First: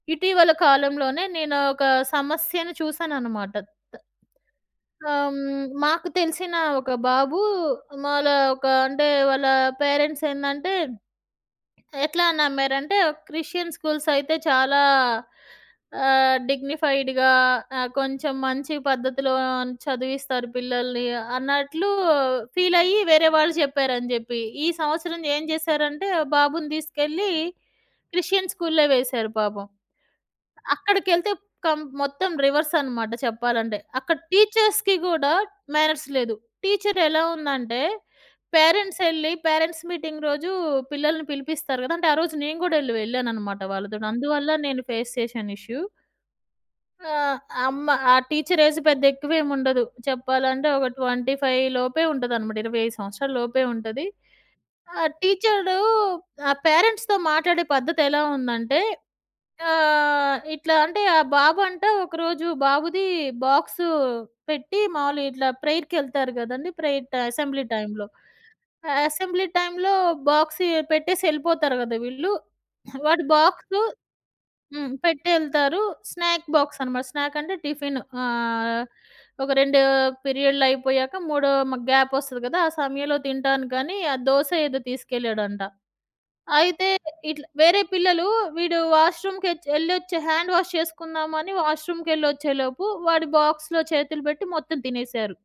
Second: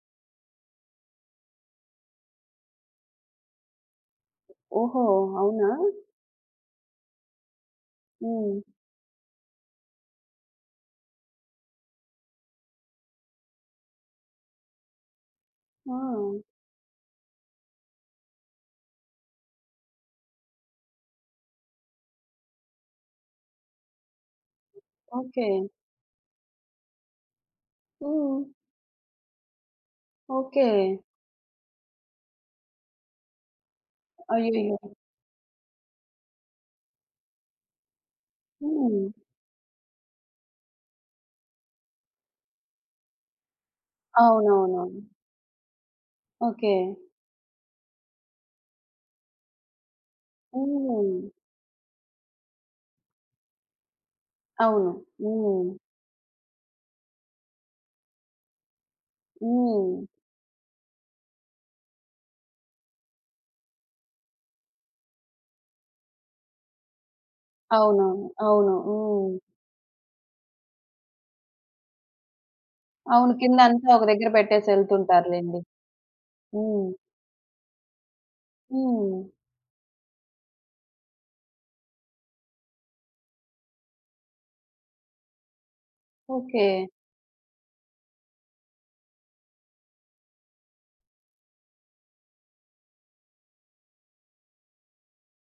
ఇటీవల కాలంలోనే నేను ఒక సమస్యను చూసానన్నమాట. ఓహో! త ఆహ్, హ్మ్. అవునా! మాకు తెలిసిన ఒక బాబు, మాళా హ్మ్. ఒక అంటే, వాళ్ళ పేరెంట్స్ ఏందంటే, ఎట్లా నమ్మారంటే, క్రిస్టియన్ స్కూల్స్ అయితే చాలా ఆహ్, ఆ! డిగ్నిఫైడ్‌గా, ఆహ్, కొంచెం మంచి పద్ధతిలో చదివిస్తారు పిల్లల్ని, అన్నట్లు ఫీల్ అయ్యి వేరే వాళ్ళు జెప్పారని జెప్పి ఈ సంవత్సరం ఏం ఓకే. జేశారంటే, బాబుని దీసుకెళ్ళి క్రిస్టియన్ హ్మ్. స్కూల్‌లో వేశారు పాపం. ఓకే. అక్కడికెళ్తే కం మొత్తం రివర్సన్నమాట చెప్పాలంటే. అక్కడ అయ్యయ్యో! టీచర్స్‌కి గూడా మ్యానర్స్ లేదు. టీచర్ ఎలా ఉందంటే, పేరెంట్స్ హ్మ్. ఎళ్ళి పేరెంట్స్ మీటింగ్ రోజు పిల్లల్ని పిలిపిస్తారు గదా, అంటే ఆరోజు నేను గూడా వెళ్ళ వెళ్ళానన్నమాట వాళ్ళతోని అందువల్ల నేను అవునవునవును. ఫేస్ చేశాను ఇష్యూ. ఓకే. ఆహ్, అమ్మ ఆ టీచర్ ఏజ్ పెద్ద ఎక్కువవేం ఉండదు. చెప్పాలంటే ఒక హ్మ్. 25 లోపే ఉంటదనమాట. 25 సంవత్సరాల లోపే ఉంటది. అవును. ఆ హ్మ్. టీచరు ఆ పేరెంట్స్‌తో మాట్లాడే పద్ధతె‌లా ఉందంటే, హ్మ్. ఆహ్, ఇట్లా అంటే ఆ బాబు అంట ఒకరోజు బాబుది బాక్స్ పెట్టి మామూలుగా ఇట్లా ప్రేయర్‌కి ఎళ్తారు గదండీ, ప్రేయర్ అసెంబ్లీ టైమ్‌లో. అవునవును. అవును. ఆహ్, హ్మ్. అసెంబ్లీ టైమ్‌లో బాక్సె పెట్టేసి ఎళ్ళిపోతారు గదా వీళ్ళు. వాడి అవును. బాక్సు కిందంతా ఒక దగ్గర బెట్టేసి హ్మ్. ఎళ్తుంటారులెండి. పెట్టెళ్తారు స్నాక్ బాక్స్ హ్మ్. అనమాట. స్నాక్ అంటే టిఫిను. ఆహ్, హ్మ్. ఒక 2 పీరియడ్లయిపోయాక మూడో మ గ్యాపొస్తది గదా! ఆ సమయంలో తింటానికనీ ఆ దోస ఏదో తీసుకెళ్ళాడంట. ఓకే. అయితే ఇట్ల వేరే పిల్లలు వీడు వాష్‌రూమ్ కెచ్చి ఎళ్లొచ్చి, హ్యాండ్ వాష్ చేసుకుందామని వాష్ రూమ్‌కెళ్లొచ్చేలోపు వాడి బాక్స్‌లో చేతులు పెట్టి మొత్తం తినేసారు.